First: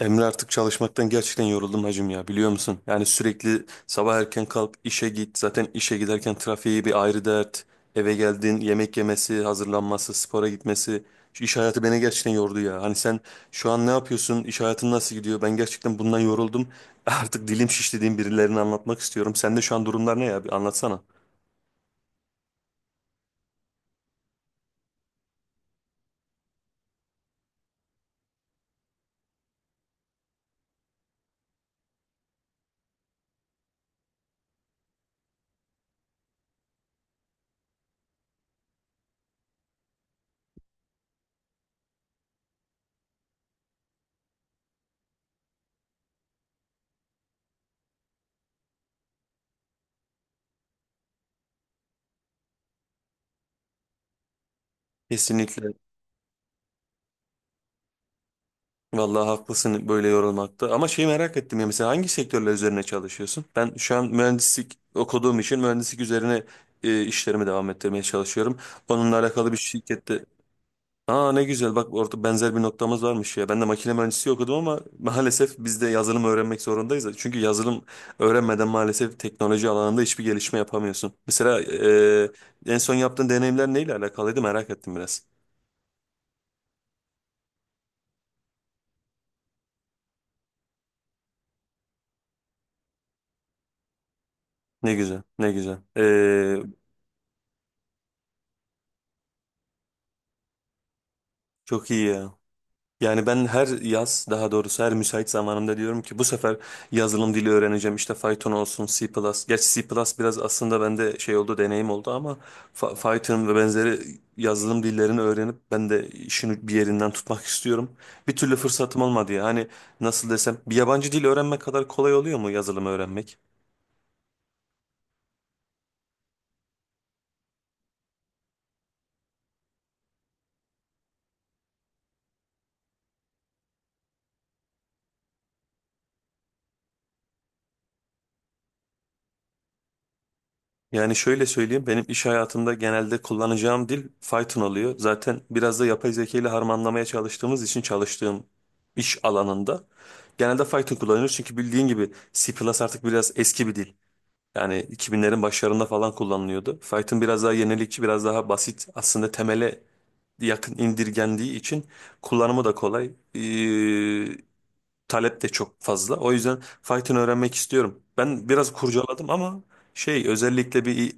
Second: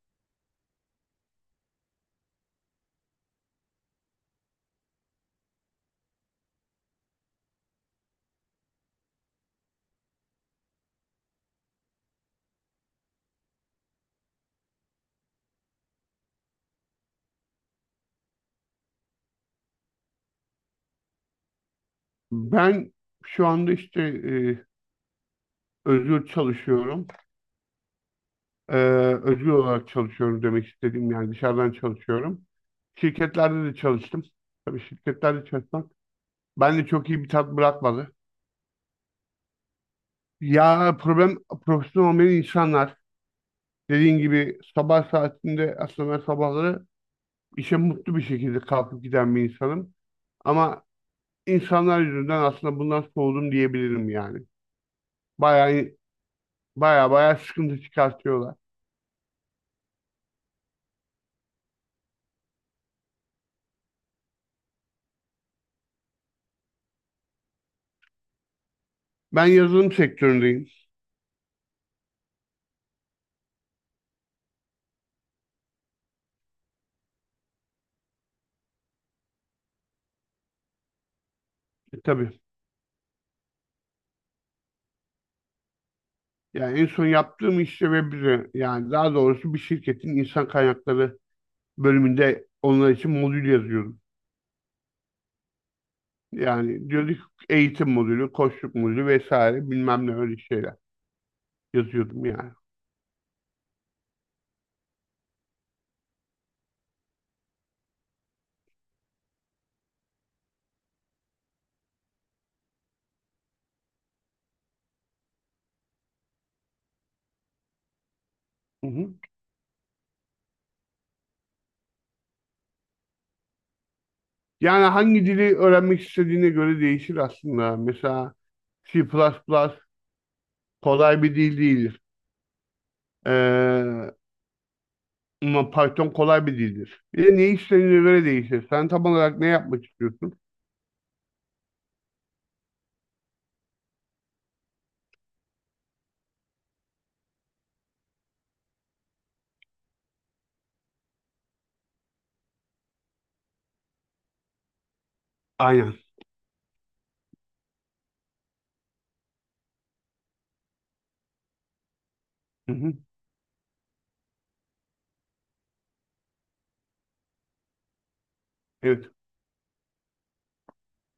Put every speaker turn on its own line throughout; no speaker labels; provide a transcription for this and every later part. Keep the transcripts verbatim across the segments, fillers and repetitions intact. Emre artık çalışmaktan gerçekten yoruldum hacım ya, biliyor musun? Yani sürekli sabah erken kalk işe git, zaten işe giderken trafiği bir ayrı dert. Eve geldin yemek yemesi hazırlanması spora gitmesi, şu iş hayatı beni gerçekten yordu ya. Hani sen şu an ne yapıyorsun, iş hayatın nasıl gidiyor? Ben gerçekten bundan yoruldum. Artık dilim şiş dediğim, birilerine anlatmak istiyorum. Sende şu an durumlar ne ya, bir anlatsana.
Ben şu anda işte e, özgür çalışıyorum. E, Özgür olarak çalışıyorum demek istediğim yani dışarıdan çalışıyorum. Şirketlerde de çalıştım. Tabii şirketlerde çalışmak bende çok iyi bir tat bırakmadı. Ya problem profesyonel olmayan insanlar dediğin gibi sabah saatinde aslında ben sabahları işe mutlu bir şekilde kalkıp giden bir insanım. Ama insanlar yüzünden aslında bundan soğudum diyebilirim yani.
Kesinlikle.
Bayağı bayağı bayağı sıkıntı çıkartıyorlar.
Vallahi haklısın, böyle yorulmakta. Ama şeyi merak ettim ya, mesela hangi sektörler üzerine çalışıyorsun? Ben şu an mühendislik okuduğum için mühendislik üzerine e, işlerimi devam ettirmeye çalışıyorum. Onunla
Ben
alakalı bir
yazılım
şirkette.
sektöründeyim.
Aa ne güzel, bak orada benzer bir noktamız varmış ya. Ben de makine mühendisliği okudum ama maalesef biz de yazılım öğrenmek zorundayız. Çünkü yazılım öğrenmeden maalesef teknoloji alanında hiçbir gelişme yapamıyorsun. Mesela
E,
e,
tabii.
en son yaptığın deneyimler neyle alakalıydı, merak ettim biraz.
Yani en son yaptığım iş de web üzerine. Yani daha doğrusu bir şirketin insan kaynakları bölümünde onlar için modül yazıyorum.
Ne güzel, ne güzel. E,
Yani diyorduk eğitim modülü, koçluk modülü vesaire bilmem ne öyle şeyler
çok iyi
yazıyordum
ya.
yani.
Yani ben her yaz, daha doğrusu her müsait zamanımda diyorum ki bu sefer yazılım dili öğreneceğim. İşte Python olsun, C++. Gerçi C++ biraz aslında bende şey oldu, deneyim oldu ama Fa- Python ve benzeri yazılım dillerini öğrenip ben de işini bir yerinden tutmak istiyorum. Bir türlü
Hı
fırsatım
hı.
olmadı ya. Hani nasıl desem, bir yabancı dil öğrenmek kadar kolay oluyor mu yazılım öğrenmek?
Yani hangi dili öğrenmek istediğine göre değişir aslında. Mesela C++ plus plus kolay bir dil değildir. Ee, ama Python kolay bir dildir. Bir de ne istediğine göre değişir. Sen tam olarak ne yapmak istiyorsun?
Yani şöyle söyleyeyim, benim iş hayatımda genelde kullanacağım dil Python oluyor. Zaten biraz da yapay zeka ile harmanlamaya çalıştığımız için çalıştığım iş alanında genelde Python kullanıyoruz. Çünkü bildiğin gibi C++ artık biraz eski bir dil. Yani iki binlerin başlarında
Aynen.
falan kullanılıyordu. Python biraz daha yenilikçi, biraz daha basit. Aslında temele yakın indirgendiği için kullanımı
Hı
da
hı.
kolay. Ee, talep de çok fazla. O yüzden Python öğrenmek istiyorum. Ben biraz
Evet.
kurcaladım ama şey, özellikle bir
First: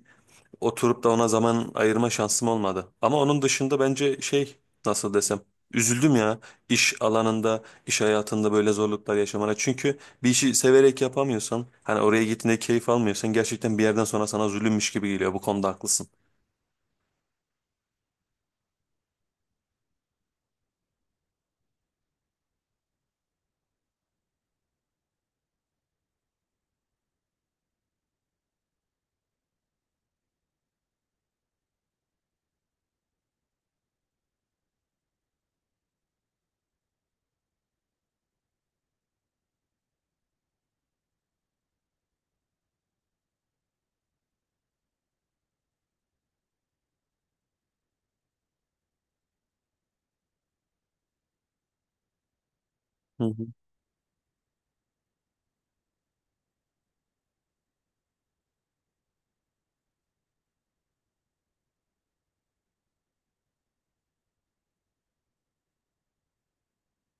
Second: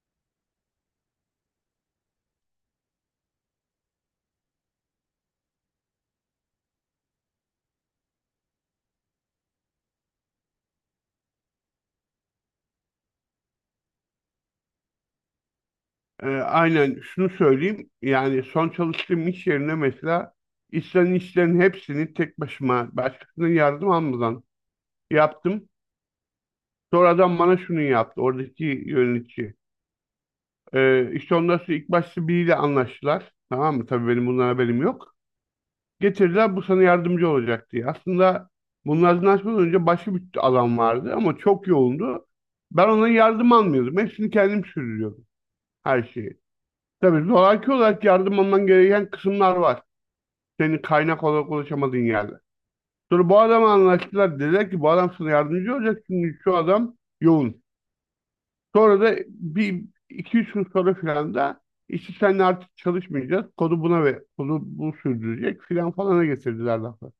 oturup da ona zaman ayırma şansım olmadı. Ama onun dışında bence şey, nasıl desem, üzüldüm ya iş alanında, iş hayatında böyle zorluklar yaşamana. Çünkü bir işi severek yapamıyorsan, hani oraya gittiğinde keyif almıyorsan gerçekten bir yerden sonra sana zulümmüş gibi geliyor. Bu konuda haklısın.
Ee, aynen şunu söyleyeyim. Yani son çalıştığım iş yerine mesela istenen işlerin hepsini tek başıma başkasının yardım almadan yaptım. Sonra adam bana şunu yaptı. Oradaki yönetici. Ee, işte ondan sonra ilk başta biriyle anlaştılar. Tamam mı? Tabii benim bundan haberim yok. Getirdiler bu sana yardımcı olacak diye. Aslında bunlardan anlaşmadan önce başka bir alan vardı ama çok yoğundu. Ben ona yardım almıyordum. Hepsini kendim sürdürüyordum. Her şeyi. Tabii zoraki olarak yardım alman gereken kısımlar var. Senin kaynak olarak ulaşamadığın yerde.
Hı
Sonra bu
hı.
adamla anlaştılar. Dediler ki bu adam sana yardımcı olacak çünkü şu adam yoğun. Sonra da bir iki üç gün sonra filan da işte seninle artık çalışmayacağız. Kodu buna ve kodu bu sürdürecek filan falana getirdiler lafı.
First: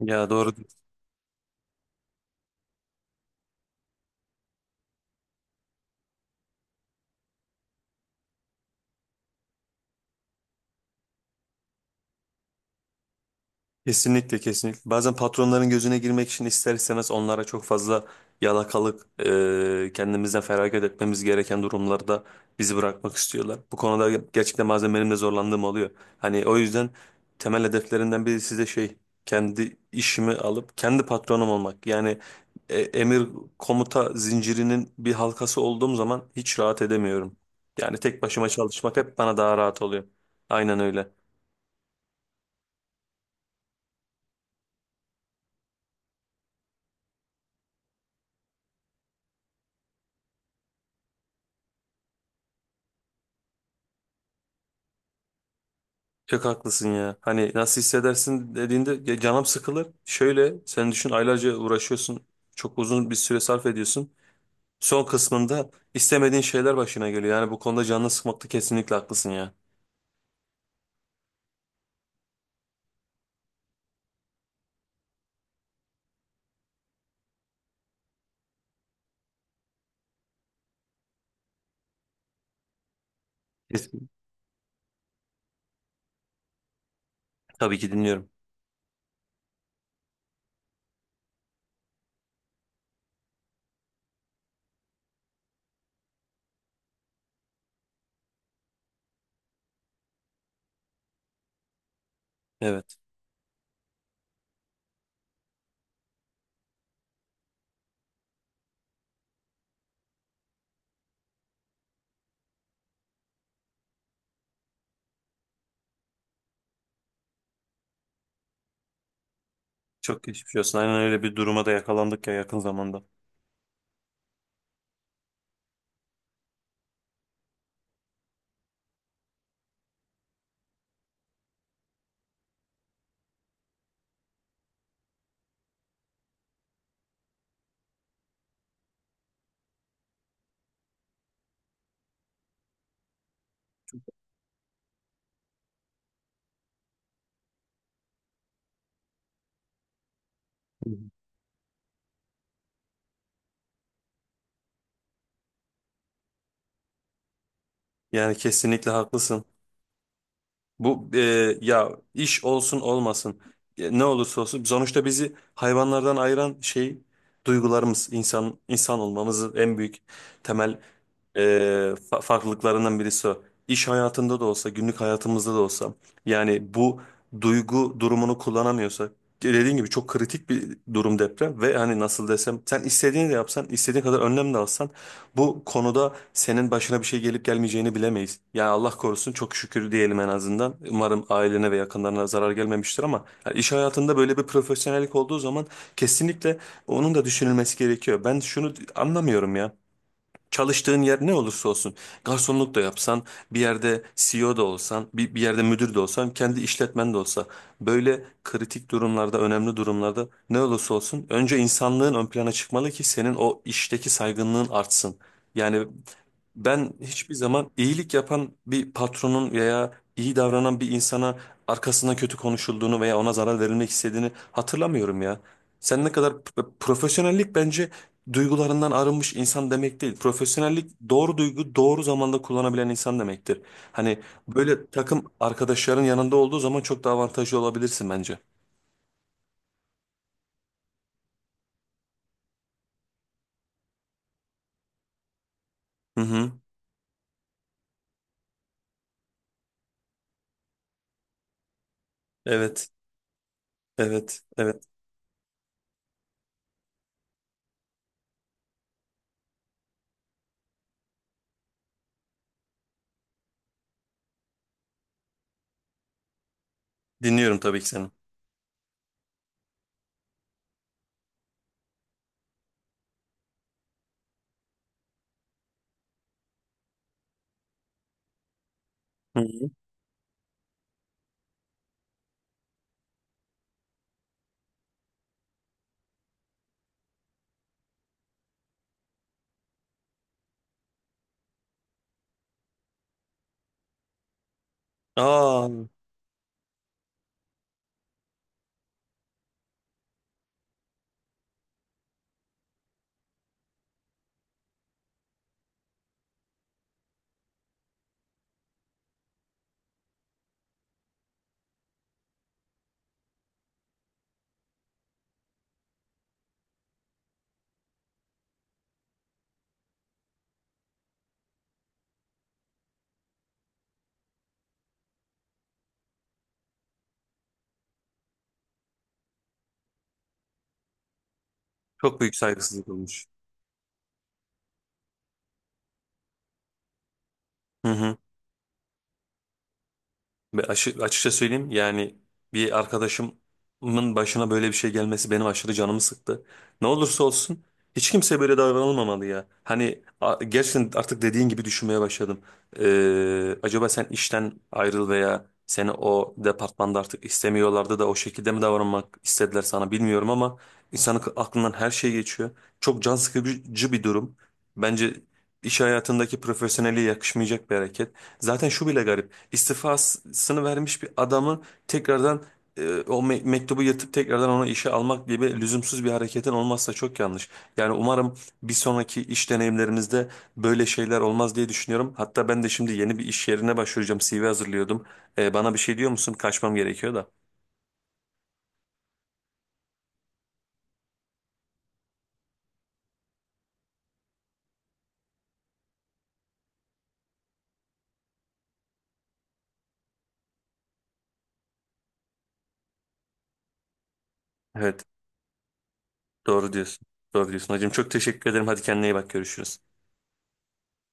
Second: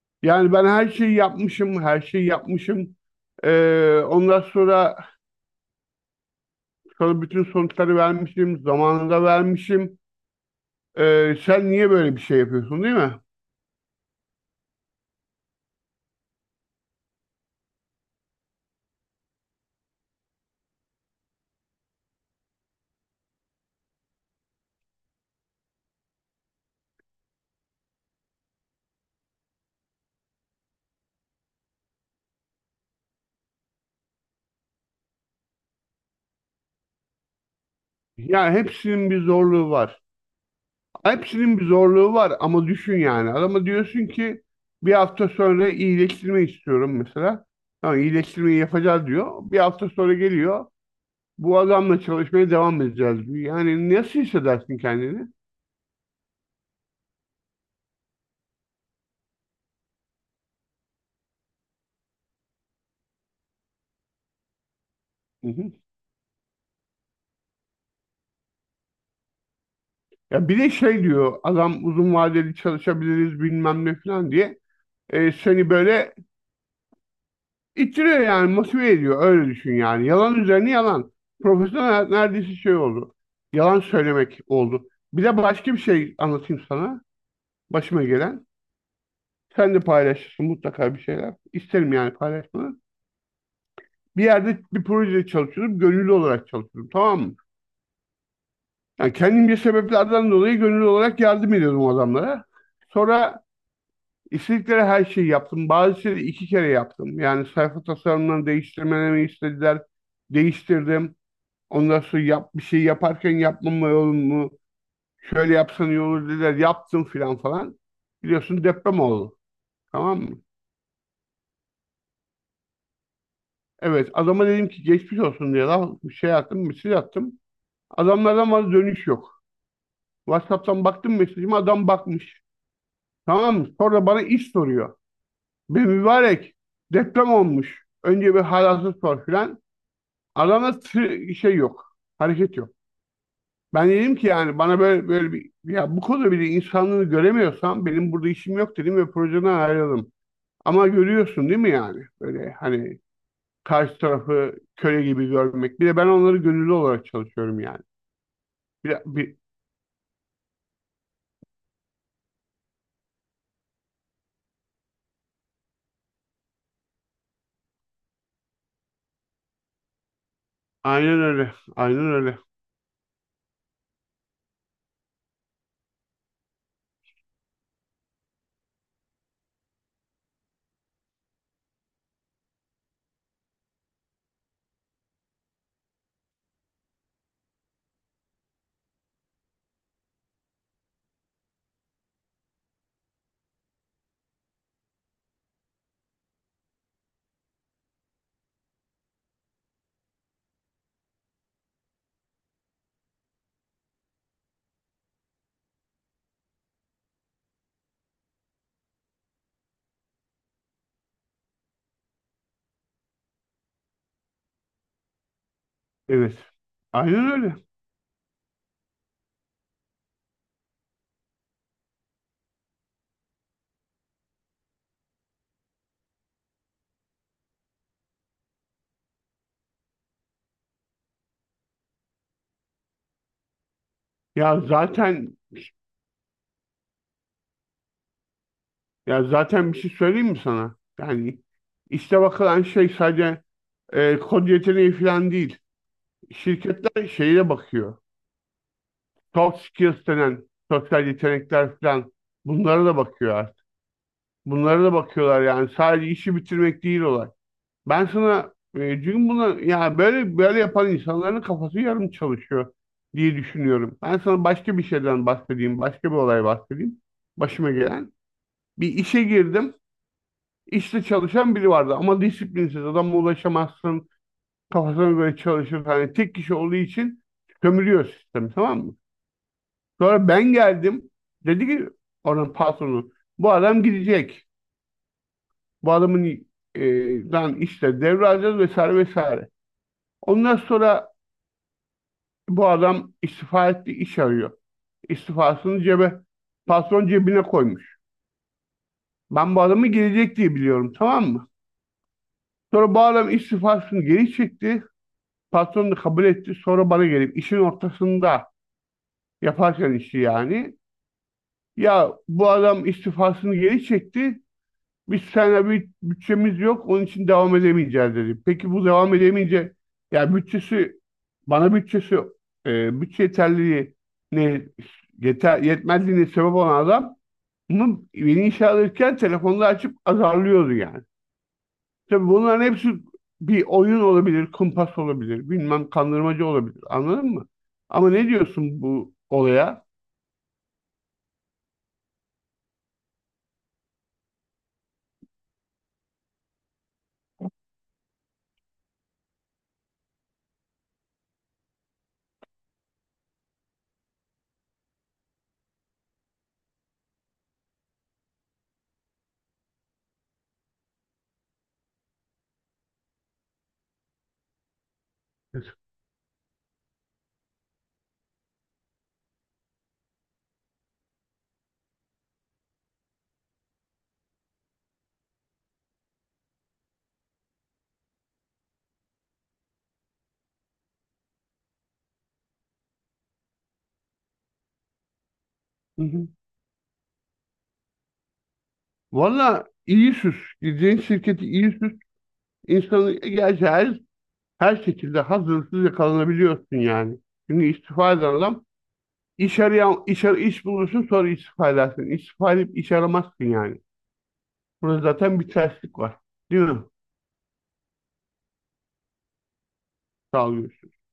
Ya doğru.
Yani ben her şeyi yapmışım, her şeyi yapmışım. Ee, ondan sonra sana bütün sonuçları vermişim, zamanında vermişim. Ee, sen niye böyle bir şey yapıyorsun değil mi?
Kesinlikle, kesinlikle. Bazen patronların gözüne girmek için ister istemez onlara çok fazla yalakalık, e, kendimizden feragat etmemiz gereken durumlarda bizi bırakmak istiyorlar. Bu konuda gerçekten bazen benim de zorlandığım oluyor. Hani o yüzden temel hedeflerinden biri size şey, kendi işimi alıp kendi patronum olmak. Yani e, emir komuta zincirinin bir halkası olduğum zaman hiç rahat edemiyorum. Yani tek başıma
Ya
çalışmak
hepsinin
hep
bir
bana daha
zorluğu
rahat
var.
oluyor. Aynen öyle.
Hepsinin bir zorluğu var ama düşün yani. Adama diyorsun ki bir hafta sonra iyileştirme istiyorum mesela. Tamam, iyileştirmeyi yapacağız diyor. Bir hafta sonra geliyor. Bu adamla çalışmaya devam edeceğiz diyor. Yani nasıl hissedersin kendini?
Çok haklısın ya. Hani nasıl hissedersin dediğinde, ya canım sıkılır. Şöyle sen düşün, aylarca uğraşıyorsun. Çok uzun bir süre sarf ediyorsun. Son
Hı
kısmında
hı.
istemediğin şeyler başına geliyor. Yani bu konuda canını sıkmakta kesinlikle haklısın ya.
Ya bir de şey diyor adam uzun vadeli çalışabiliriz bilmem ne falan diye. E, seni böyle İttiriyor yani motive ediyor öyle düşün yani. Yalan üzerine yalan. Profesyonel hayat neredeyse şey oldu. Yalan
Kesin.
söylemek oldu. Bir de başka bir şey anlatayım sana.
Tabii ki
Başıma
dinliyorum.
gelen. Sen de paylaşırsın mutlaka bir şeyler. İsterim yani paylaşmanı. Bir yerde bir projede çalışıyordum. Gönüllü olarak çalışıyordum, tamam mı? Yani kendimce sebeplerden dolayı gönüllü olarak yardım ediyordum o adamlara.
Evet.
Sonra istedikleri her şeyi yaptım. Bazı şeyleri iki kere yaptım. Yani sayfa tasarımlarını değiştirmemi istediler. Değiştirdim. Ondan sonra yap, bir şey yaparken yapmama olur mu? Şöyle yapsan iyi olur dediler. Yaptım filan falan. Biliyorsun deprem oldu. Tamam
Çok
mı?
geçmiş olsun. Aynen öyle bir duruma da yakalandık ya yakın zamanda.
Evet, adama dedim ki geçmiş olsun diye lan, bir şey attım, mesaj attım. Adamlardan bana dönüş yok. WhatsApp'tan baktım mesajıma, adam bakmış. Tamam mı? Sonra bana iş soruyor. Be mübarek, deprem olmuş. Önce bir halasını sor filan. Adamda tı- şey yok. Hareket yok. Ben dedim ki yani bana böyle böyle bir ya bu konuda bile insanlığını göremiyorsam benim burada işim yok dedim ve projeden ayrıldım. Ama
Hı hı.
görüyorsun değil mi yani? Böyle hani karşı tarafı köle gibi görmek. Bir de ben onları gönüllü olarak çalışıyorum yani.
Yani kesinlikle
Bir, bir
haklısın. Bu e, ya iş olsun olmasın, e, ne olursa olsun sonuçta bizi hayvanlardan ayıran şey duygularımız, insan insan olmamızın en büyük temel
aynen
e,
öyle. Aynen
fa-
öyle.
farklılıklarından birisi o. İş hayatında da olsa, günlük hayatımızda da olsa yani bu duygu durumunu kullanamıyorsak, dediğin gibi çok kritik bir durum deprem ve hani nasıl desem, sen istediğini de yapsan, istediğin kadar önlem de alsan bu konuda senin başına bir şey gelip gelmeyeceğini bilemeyiz. Yani Allah korusun, çok şükür diyelim en azından. Umarım ailene ve yakınlarına zarar gelmemiştir ama yani iş hayatında böyle bir profesyonellik olduğu zaman kesinlikle onun da düşünülmesi gerekiyor. Ben şunu anlamıyorum ya. Çalıştığın yer ne olursa olsun, garsonluk da yapsan, bir yerde C E O da olsan, bir, bir yerde müdür de olsan, kendi işletmen de olsa, böyle kritik durumlarda, önemli durumlarda ne olursa olsun önce insanlığın ön plana çıkmalı ki senin o işteki saygınlığın artsın. Yani
Evet.
ben
Aynen
hiçbir
öyle.
zaman iyilik yapan bir patronun veya iyi davranan bir insana arkasından kötü konuşulduğunu veya ona zarar verilmek istediğini hatırlamıyorum ya. Sen ne kadar profesyonellik, bence duygularından arınmış insan demek değil. Profesyonellik doğru duygu doğru zamanda kullanabilen insan demektir. Hani
Ya
böyle takım
zaten
arkadaşların yanında olduğu zaman çok daha avantajlı olabilirsin bence.
ya zaten bir şey söyleyeyim mi sana? Yani işte bakılan şey sadece e, kod yeteneği falan değil.
Hı hı.
Şirketler şeye bakıyor. Soft skills denen sosyal yetenekler falan, bunlara
Evet.
da bakıyor artık.
Evet. Evet.
Bunlara da bakıyorlar yani sadece işi bitirmek değil olay. Ben sana e, çünkü bunu ya böyle böyle yapan insanların kafası yarım çalışıyor diye düşünüyorum. Ben sana başka bir şeyden bahsedeyim, başka bir olay bahsedeyim.
Dinliyorum
Başıma
tabii ki seni.
gelen. Bir işe girdim. İşte çalışan biri vardı ama disiplinsiz, adama ulaşamazsın. Kafasına göre çalışır. Hani tek kişi olduğu için sömürüyor sistemi, tamam mı?
Hı hı.
Sonra ben geldim. Dedi ki oranın patronu, bu adam gidecek. Bu adamın e, dan işte devralacağız vesaire vesaire. Ondan sonra bu adam istifa etti, iş arıyor.
Aa,
İstifasını cebe, patron cebine koymuş. Ben bu adamı gelecek diye biliyorum, tamam mı? Sonra bu adam istifasını geri çekti. Patron da kabul etti. Sonra bana gelip işin ortasında, yaparken işi yani. Ya bu adam istifasını geri çekti, biz seninle bir bütçemiz yok onun için devam edemeyeceğiz dedi. Peki bu devam edemeyince ya bütçesi, bana bütçesi, e, bütçe yeterliliği ne yeter, yetmezliğine sebep olan adam bunu beni işe alırken telefonla açıp azarlıyordu yani.
çok
Tabii
büyük
bunların
saygısızlık
hepsi
olmuş.
bir oyun olabilir, kumpas olabilir, bilmem kandırmacı olabilir. Anladın mı?
Hı
Ama
hı.
ne diyorsun bu olaya?
Ve aşı- açıkça söyleyeyim yani, bir arkadaşımın başına böyle bir şey gelmesi benim aşırı canımı sıktı. Ne olursa olsun hiç kimse böyle davranılmamalı ya. Hani a- gerçekten artık dediğin gibi düşünmeye başladım. Ee, acaba sen işten ayrıl veya seni o departmanda artık istemiyorlardı da o şekilde mi davranmak istediler sana, bilmiyorum ama insanın aklından her şey geçiyor. Çok can sıkıcı bir durum. Bence iş hayatındaki profesyonelliğe yakışmayacak bir hareket. Zaten şu bile garip, istifasını vermiş bir adamı tekrardan, e, o me- mektubu yırtıp tekrardan onu işe almak gibi lüzumsuz bir hareketin olmazsa çok yanlış. Yani umarım bir sonraki iş deneyimlerinizde böyle şeyler olmaz diye düşünüyorum. Hatta ben de şimdi yeni bir iş yerine başvuracağım. C V hazırlıyordum. E, bana bir şey
Hı
diyor
hı.
musun? Kaçmam gerekiyor da.
Valla iyi süs. Gideceğin şirketi iyi süs. İnsanı gerçi her her şekilde hazırsız yakalanabiliyorsun yani. Çünkü istifa eden adam iş arayan, iş, ar- iş bulursun sonra istifa edersin. İstifa edip iş aramazsın yani. Burada
Evet,
zaten bir terslik var. Değil
doğru
mi?
diyorsun. Doğru diyorsun hacım. Çok teşekkür ederim. Hadi kendine iyi bak. Görüşürüz.
Sağ ol, görüşürüz.